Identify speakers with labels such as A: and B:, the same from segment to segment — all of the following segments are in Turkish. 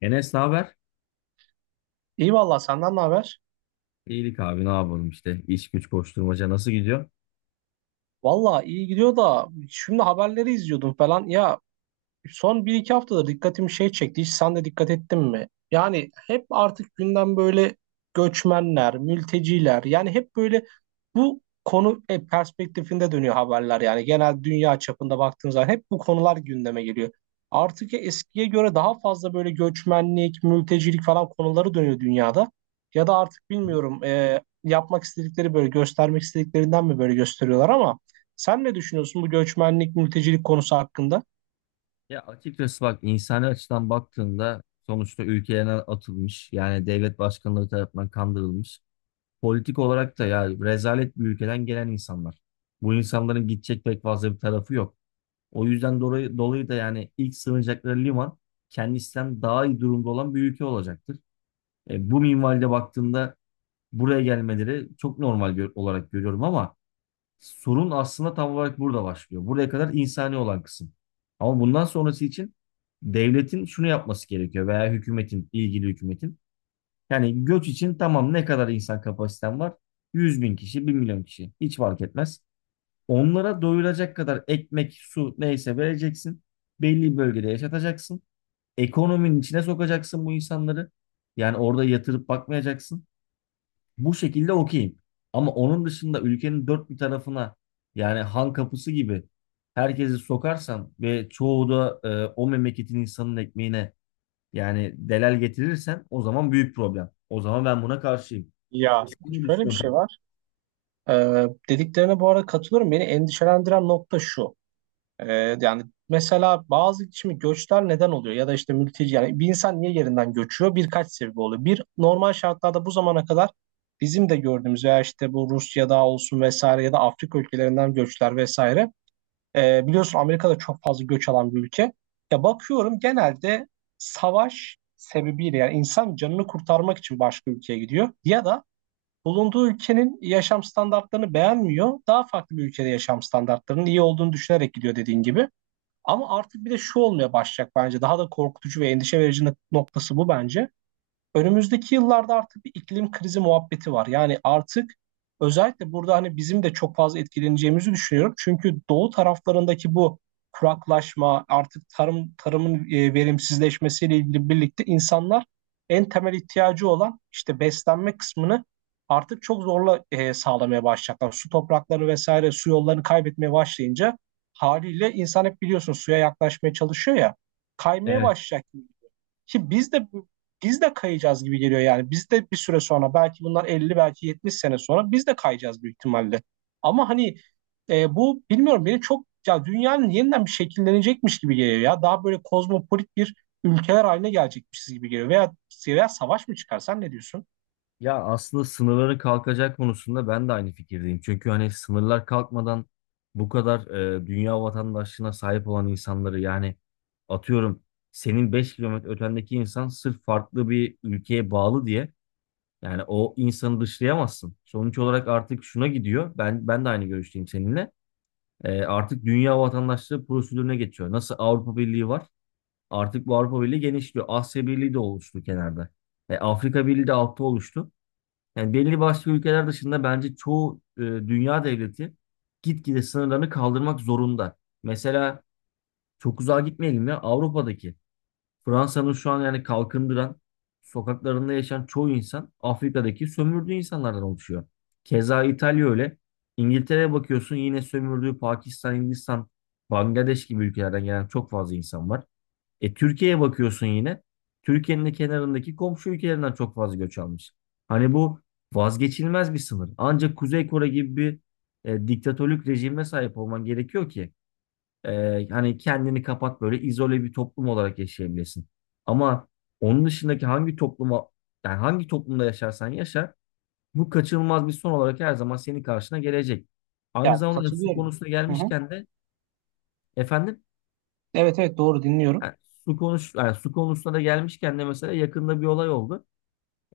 A: Enes, ne haber?
B: İyi valla senden ne haber?
A: İyilik abi, ne yapalım işte. İş güç koşturmaca nasıl gidiyor?
B: Valla iyi gidiyor da şimdi haberleri izliyordum falan. Ya son bir iki haftada dikkatimi çekti. Hiç sen de dikkat ettin mi? Yani hep artık gündem böyle göçmenler, mülteciler, yani hep böyle bu konu perspektifinde dönüyor haberler, yani genel dünya çapında baktığın zaman hep bu konular gündeme geliyor. Artık eskiye göre daha fazla böyle göçmenlik, mültecilik falan konuları dönüyor dünyada. Ya da artık bilmiyorum, yapmak istedikleri böyle göstermek istediklerinden mi böyle gösteriyorlar, ama sen ne düşünüyorsun bu göçmenlik, mültecilik konusu hakkında?
A: Ya açıkçası bak, insani açıdan baktığında sonuçta ülkelerine atılmış, yani devlet başkanları tarafından kandırılmış. Politik olarak da ya rezalet bir ülkeden gelen insanlar. Bu insanların gidecek pek fazla bir tarafı yok. O yüzden dolayı da yani ilk sığınacakları liman kendisinden daha iyi durumda olan bir ülke olacaktır. Bu minvalde baktığımda buraya gelmeleri çok normal olarak görüyorum ama sorun aslında tam olarak burada başlıyor. Buraya kadar insani olan kısım. Ama bundan sonrası için devletin şunu yapması gerekiyor, veya hükümetin, ilgili hükümetin. Yani göç için tamam, ne kadar insan kapasiten var? 100.000 kişi, 1 milyon kişi. Hiç fark etmez. Onlara doyulacak kadar ekmek, su, neyse vereceksin. Belli bir bölgede yaşatacaksın. Ekonominin içine sokacaksın bu insanları. Yani orada yatırıp bakmayacaksın bu şekilde, okeyim. Ama onun dışında ülkenin dört bir tarafına, yani han kapısı gibi herkesi sokarsan ve çoğu da o memleketin insanın ekmeğine yani delal getirirsen, o zaman büyük problem. O zaman ben buna karşıyım.
B: Ya
A: Sen ne
B: şöyle bir şey
A: düşünüyorsun?
B: var. Dediklerine bu arada katılıyorum. Beni endişelendiren nokta şu. Ee, yani Mesela bazı şimdi göçler neden oluyor? Ya da işte mülteci, yani bir insan niye yerinden göçüyor? Birkaç sebebi oluyor. Bir, normal şartlarda bu zamana kadar bizim de gördüğümüz ya işte bu Rusya'da olsun vesaire, ya da Afrika ülkelerinden göçler vesaire. Biliyorsun Amerika'da çok fazla göç alan bir ülke. Ya bakıyorum genelde savaş sebebiyle, yani insan canını kurtarmak için başka ülkeye gidiyor. Ya da bulunduğu ülkenin yaşam standartlarını beğenmiyor. Daha farklı bir ülkede yaşam standartlarının iyi olduğunu düşünerek gidiyor dediğin gibi. Ama artık bir de şu olmaya başlayacak bence. Daha da korkutucu ve endişe verici noktası bu bence. Önümüzdeki yıllarda artık bir iklim krizi muhabbeti var. Yani artık özellikle burada hani bizim de çok fazla etkileneceğimizi düşünüyorum. Çünkü doğu taraflarındaki bu kuraklaşma, artık tarımın verimsizleşmesiyle ilgili birlikte insanlar en temel ihtiyacı olan işte beslenme kısmını artık çok zorla sağlamaya başlayacaklar. Su toprakları vesaire, su yollarını kaybetmeye başlayınca haliyle insan, hep biliyorsun, suya yaklaşmaya çalışıyor ya, kaymaya
A: Evet.
B: başlayacak. Ki biz de biz de kayacağız gibi geliyor yani. Biz de bir süre sonra, belki bunlar 50, belki 70 sene sonra biz de kayacağız büyük ihtimalle. Ama hani bu, bilmiyorum, beni çok, ya dünyanın yeniden bir şekillenecekmiş gibi geliyor ya. Daha böyle kozmopolit bir ülkeler haline gelecekmişiz gibi geliyor. Veya savaş mı çıkarsan ne diyorsun?
A: Ya aslında sınırların kalkacak konusunda ben de aynı fikirdeyim. Çünkü hani sınırlar kalkmadan bu kadar dünya vatandaşlığına sahip olan insanları, yani atıyorum, senin 5 kilometre ötendeki insan sırf farklı bir ülkeye bağlı diye yani o insanı dışlayamazsın. Sonuç olarak artık şuna gidiyor. Ben de aynı görüşteyim seninle. Artık dünya vatandaşlığı prosedürüne geçiyor. Nasıl Avrupa Birliği var? Artık bu Avrupa Birliği genişliyor. Asya Birliği de oluştu kenarda. Afrika Birliği de altta oluştu. Yani belli başlı ülkeler dışında bence çoğu dünya devleti gitgide sınırlarını kaldırmak zorunda. Mesela çok uzağa gitmeyelim, ya Avrupa'daki Fransa'nın şu an yani kalkındıran sokaklarında yaşayan çoğu insan Afrika'daki sömürdüğü insanlardan oluşuyor. Keza İtalya öyle. İngiltere'ye bakıyorsun yine sömürdüğü Pakistan, Hindistan, Bangladeş gibi ülkelerden gelen çok fazla insan var. E, Türkiye'ye bakıyorsun yine. Türkiye'nin de kenarındaki komşu ülkelerinden çok fazla göç almış. Hani bu vazgeçilmez bir sınır. Ancak Kuzey Kore gibi bir diktatörlük rejime sahip olman gerekiyor ki hani kendini kapat, böyle izole bir toplum olarak yaşayabilirsin. Ama onun dışındaki hangi topluma, yani hangi toplumda yaşarsan yaşa, bu kaçınılmaz bir son olarak her zaman senin karşına gelecek. Aynı
B: Ya
A: zamanda su
B: katılıyorum.
A: konusuna
B: Hı hı.
A: gelmişken de efendim.
B: Evet, evet, doğru, dinliyorum.
A: Yani su konuş yani su konusuna da gelmişken de mesela yakında bir olay oldu.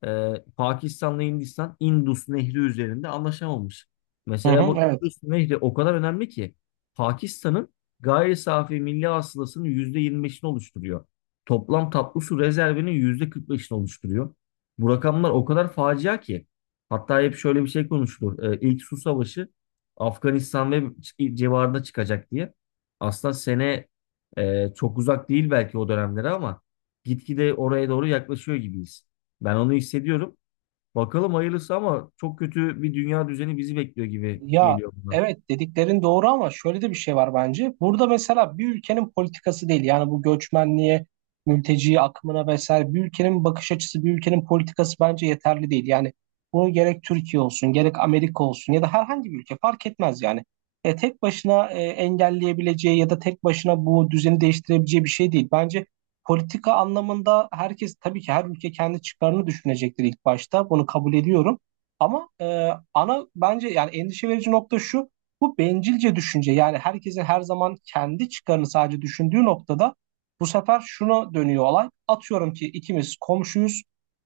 A: Pakistan'la Hindistan Indus Nehri üzerinde anlaşamamış.
B: Hı hı,
A: Mesela bu
B: evet.
A: Indus Nehri o kadar önemli ki Pakistan'ın gayri safi milli hasılasının %25'ini oluşturuyor. Toplam tatlı su rezervinin %45'ini oluşturuyor. Bu rakamlar o kadar facia ki, hatta hep şöyle bir şey konuşulur. İlk su savaşı Afganistan ve civarında çıkacak diye. Aslında sene Çok uzak değil belki o dönemlere ama gitgide oraya doğru yaklaşıyor gibiyiz. Ben onu hissediyorum. Bakalım hayırlısı, ama çok kötü bir dünya düzeni bizi bekliyor gibi
B: Ya
A: geliyor buna.
B: evet, dediklerin doğru ama şöyle de bir şey var bence. Burada mesela bir ülkenin politikası değil, yani bu göçmenliğe, mülteci akımına vesaire bir ülkenin bakış açısı, bir ülkenin politikası bence yeterli değil. Yani bunu gerek Türkiye olsun, gerek Amerika olsun, ya da herhangi bir ülke fark etmez yani. Tek başına engelleyebileceği ya da tek başına bu düzeni değiştirebileceği bir şey değil. Bence politika anlamında herkes, tabii ki her ülke kendi çıkarını düşünecektir ilk başta. Bunu kabul ediyorum. Ama ana bence yani endişe verici nokta şu. Bu bencilce düşünce, yani herkesin her zaman kendi çıkarını sadece düşündüğü noktada bu sefer şuna dönüyor olay. Atıyorum ki ikimiz komşuyuz.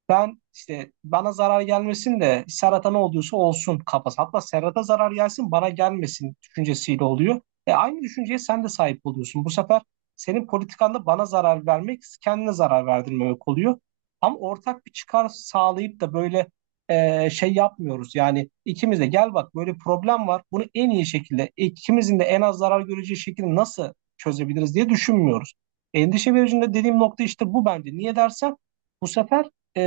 B: Ben işte bana zarar gelmesin de Serhat'a ne oluyorsa olsun kafası. Hatta Serhat'a zarar gelsin, bana gelmesin düşüncesiyle oluyor. E, aynı düşünceye sen de sahip oluyorsun. Bu sefer senin politikanda bana zarar vermek, kendine zarar verdirmemek oluyor. Ama ortak bir çıkar sağlayıp da böyle şey yapmıyoruz. Yani ikimiz de gel bak böyle problem var. Bunu en iyi şekilde ikimizin de en az zarar göreceği şekilde nasıl çözebiliriz diye düşünmüyoruz. Endişe vericinde dediğim nokta işte bu bence. Niye dersen bu sefer, e,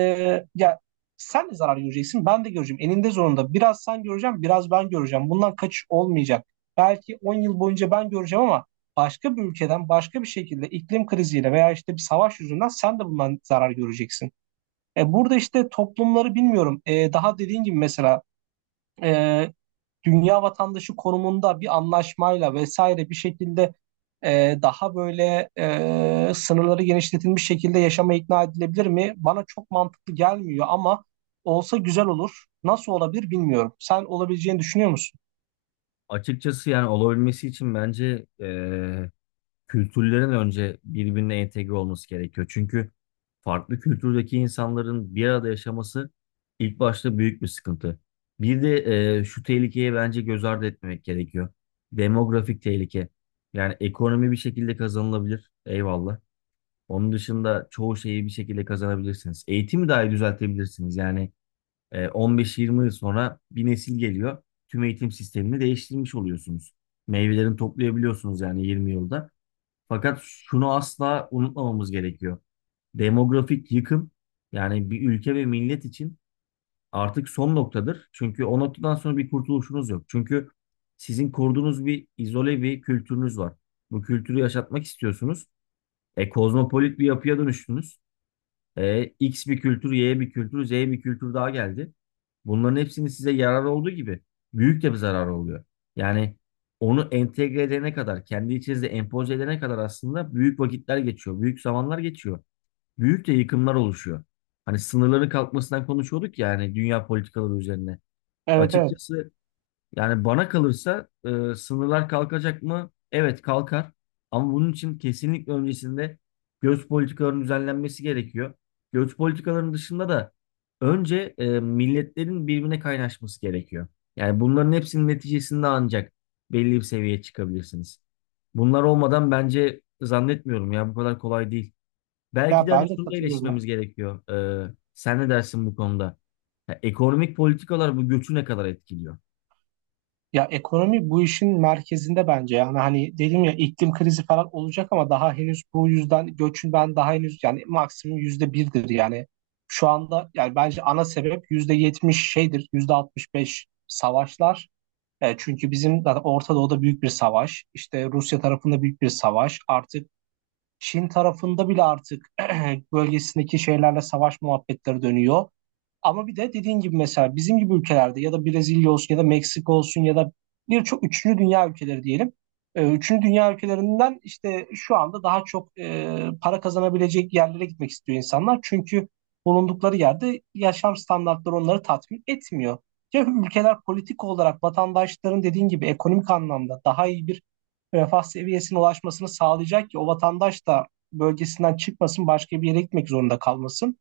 B: ya sen de zarar göreceksin, ben de göreceğim. Eninde zorunda biraz sen göreceğim, biraz ben göreceğim. Bundan kaçış olmayacak. Belki 10 yıl boyunca ben göreceğim, ama başka bir ülkeden başka bir şekilde iklim kriziyle veya işte bir savaş yüzünden sen de bundan zarar göreceksin. E, burada işte toplumları bilmiyorum. Daha dediğin gibi mesela e, dünya vatandaşı konumunda bir anlaşmayla vesaire bir şekilde, daha böyle sınırları genişletilmiş şekilde yaşama ikna edilebilir mi? Bana çok mantıklı gelmiyor, ama olsa güzel olur. Nasıl olabilir bilmiyorum. Sen olabileceğini düşünüyor musun?
A: Açıkçası yani olabilmesi için bence kültürlerin önce birbirine entegre olması gerekiyor. Çünkü farklı kültürdeki insanların bir arada yaşaması ilk başta büyük bir sıkıntı. Bir de şu tehlikeye bence göz ardı etmemek gerekiyor. Demografik tehlike. Yani ekonomi bir şekilde kazanılabilir. Eyvallah. Onun dışında çoğu şeyi bir şekilde kazanabilirsiniz. Eğitimi dahi düzeltebilirsiniz. Yani 15-20 yıl sonra bir nesil geliyor. Tüm eğitim sistemini değiştirmiş oluyorsunuz. Meyvelerini toplayabiliyorsunuz yani 20 yılda. Fakat şunu asla unutmamamız gerekiyor. Demografik yıkım, yani bir ülke ve millet için artık son noktadır. Çünkü o noktadan sonra bir kurtuluşunuz yok. Çünkü sizin kurduğunuz bir izole bir kültürünüz var. Bu kültürü yaşatmak istiyorsunuz. Kozmopolit bir yapıya dönüştünüz. X bir kültür, Y bir kültür, Z bir kültür daha geldi. Bunların hepsinin size yararı olduğu gibi büyük de bir zararı oluyor. Yani onu entegre edene kadar, kendi içinizde empoze edene kadar aslında büyük vakitler geçiyor, büyük zamanlar geçiyor. Büyük de yıkımlar oluşuyor. Hani sınırların kalkmasından konuşuyorduk ya, hani dünya politikaları üzerine.
B: Evet, evet.
A: Açıkçası yani bana kalırsa sınırlar kalkacak mı? Evet, kalkar. Ama bunun için kesinlikle öncesinde göç politikalarının düzenlenmesi gerekiyor. Göç politikalarının dışında da önce milletlerin birbirine kaynaşması gerekiyor. Yani bunların hepsinin neticesinde ancak belli bir seviyeye çıkabilirsiniz. Bunlar olmadan bence zannetmiyorum, ya bu kadar kolay değil. Belki
B: Ya
A: de hani
B: ben de
A: şunu da
B: katılıyorum.
A: eleştirmemiz gerekiyor. Sen ne dersin bu konuda? Ya ekonomik politikalar bu göçü ne kadar etkiliyor?
B: Ya ekonomi bu işin merkezinde bence, yani hani dedim ya iklim krizi falan olacak ama daha henüz bu yüzden göçün ben daha henüz yani maksimum %1'dir yani şu anda, yani bence ana sebep %70 şeydir, %65 savaşlar. E, çünkü bizim zaten Orta Doğu'da büyük bir savaş, işte Rusya tarafında büyük bir savaş, artık Çin tarafında bile artık bölgesindeki şeylerle savaş muhabbetleri dönüyor. Ama bir de dediğin gibi mesela bizim gibi ülkelerde ya da Brezilya olsun ya da Meksika olsun ya da birçok üçüncü dünya ülkeleri diyelim. Üçüncü dünya ülkelerinden işte şu anda daha çok para kazanabilecek yerlere gitmek istiyor insanlar. Çünkü bulundukları yerde yaşam standartları onları tatmin etmiyor. Ya ülkeler politik olarak vatandaşların dediğin gibi ekonomik anlamda daha iyi bir refah seviyesine ulaşmasını sağlayacak ki o vatandaş da bölgesinden çıkmasın, başka bir yere gitmek zorunda kalmasın.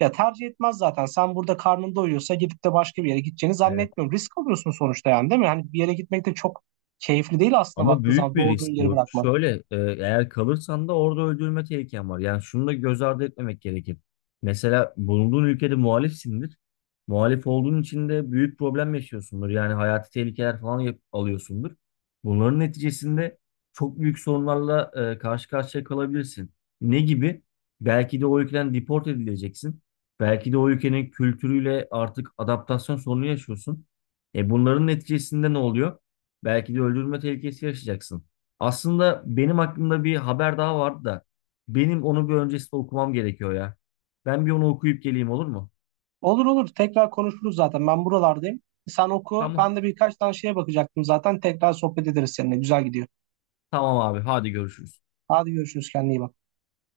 B: Ya tercih etmez zaten. Sen burada karnın doyuyorsa gidip de başka bir yere gideceğini zannetmiyorum. Risk alıyorsun sonuçta, yani değil mi? Hani bir yere gitmek de çok keyifli değil aslında,
A: Ama
B: baktığın
A: büyük
B: zaman
A: bir
B: doğduğun
A: risk
B: yeri
A: bu.
B: bırakmak.
A: Şöyle, eğer kalırsan da orada öldürülme tehliken var. Yani şunu da göz ardı etmemek gerekir. Mesela bulunduğun ülkede muhalifsindir. Muhalif olduğun için de büyük problem yaşıyorsundur. Yani hayati tehlikeler falan alıyorsundur. Bunların neticesinde çok büyük sorunlarla karşı karşıya kalabilirsin. Ne gibi? Belki de o ülkeden deport edileceksin. Belki de o ülkenin kültürüyle artık adaptasyon sorunu yaşıyorsun. E, bunların neticesinde ne oluyor? Belki de öldürülme tehlikesi yaşayacaksın. Aslında benim aklımda bir haber daha vardı da benim onu bir öncesinde okumam gerekiyor ya. Ben bir onu okuyup geleyim, olur mu?
B: Olur, olur, tekrar konuşuruz zaten. Ben buralardayım. Sen oku.
A: Tamam.
B: Ben de birkaç tane şeye bakacaktım zaten. Tekrar sohbet ederiz seninle. Güzel gidiyor.
A: Tamam abi, hadi görüşürüz.
B: Hadi görüşürüz. Kendine iyi bak.